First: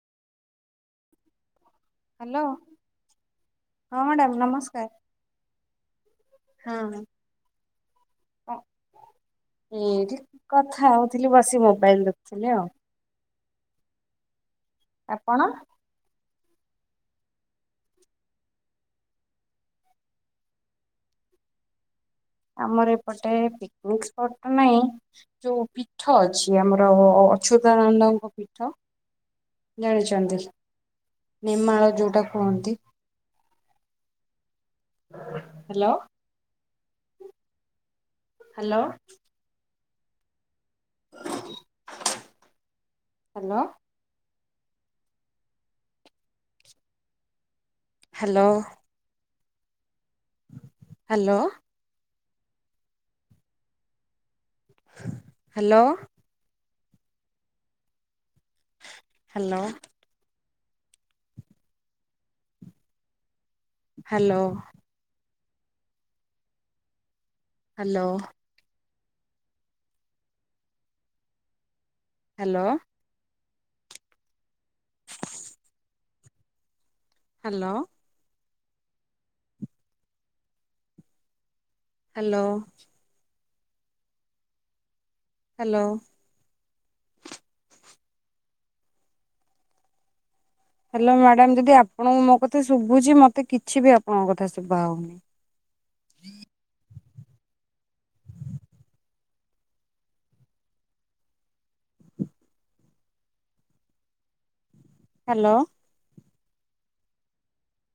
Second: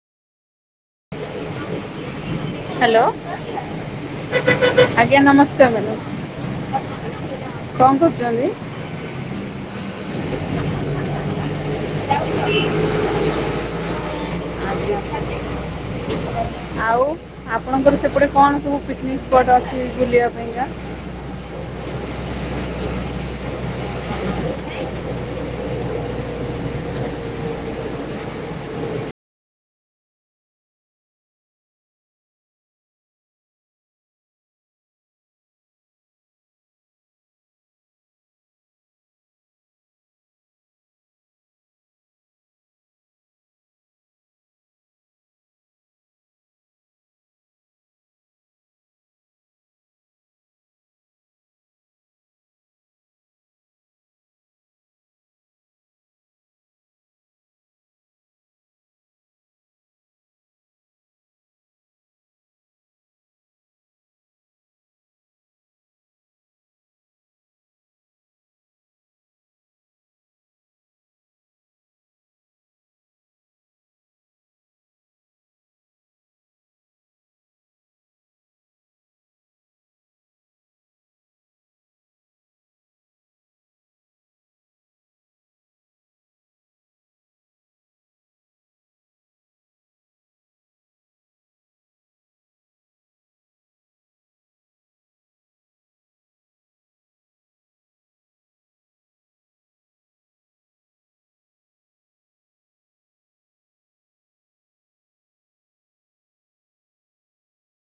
Hello. Hello. ଆଜ୍ଞା। ନମସ୍କାର୍ madam. ହଁ କଣ କରୁଚନ୍ତି? ମୁଁ ଏଇଠି। କଥା ହୋଉଥିଲି। ବସିକି ମୋବାଇଲ୍ ଦେଖୁଥିଲି ଆଉ। ଆଜ୍ଞା। ଆପଣ? ଆଉ ଆପଣଙ୍କର ସେପଟେ କଣ ସବୁ ପିକିନିକ୍ ସ୍ପଟ୍ ଅଛି? ବୁଲିବା ପାଇଁ କା? ଆମର ଏପଟେ ପିକିନିକ୍ ସ୍ପଟ୍ ତ ନାହିଁ। କିନ୍ତୁ, ଯୋଉ ପୀଠ ଅଛି। ଆମର ଅ ଅ ଅଚ୍ୟୁତାନନ୍ଦଙ୍କ ପୀଠ ଜାଣିଛନ୍ତି? ନେମାଳ ଯୋଉଟା କୁହନ୍ତି। Hello. Hello. Hello. Hello. Hello. Hello. Hello. Hello. Hello. Hello. Hello. Hello. Hello. Hello madam. ଯଦି ଆପଣଙ୍କୁ ମୋ କଥା ଶୁଭୁଛି, ମତେ କିଛି ବି ଆପଣଙ୍କ କଥା ଶୁଭା ହୋଉନି। ହ୍ୟାଲୋ।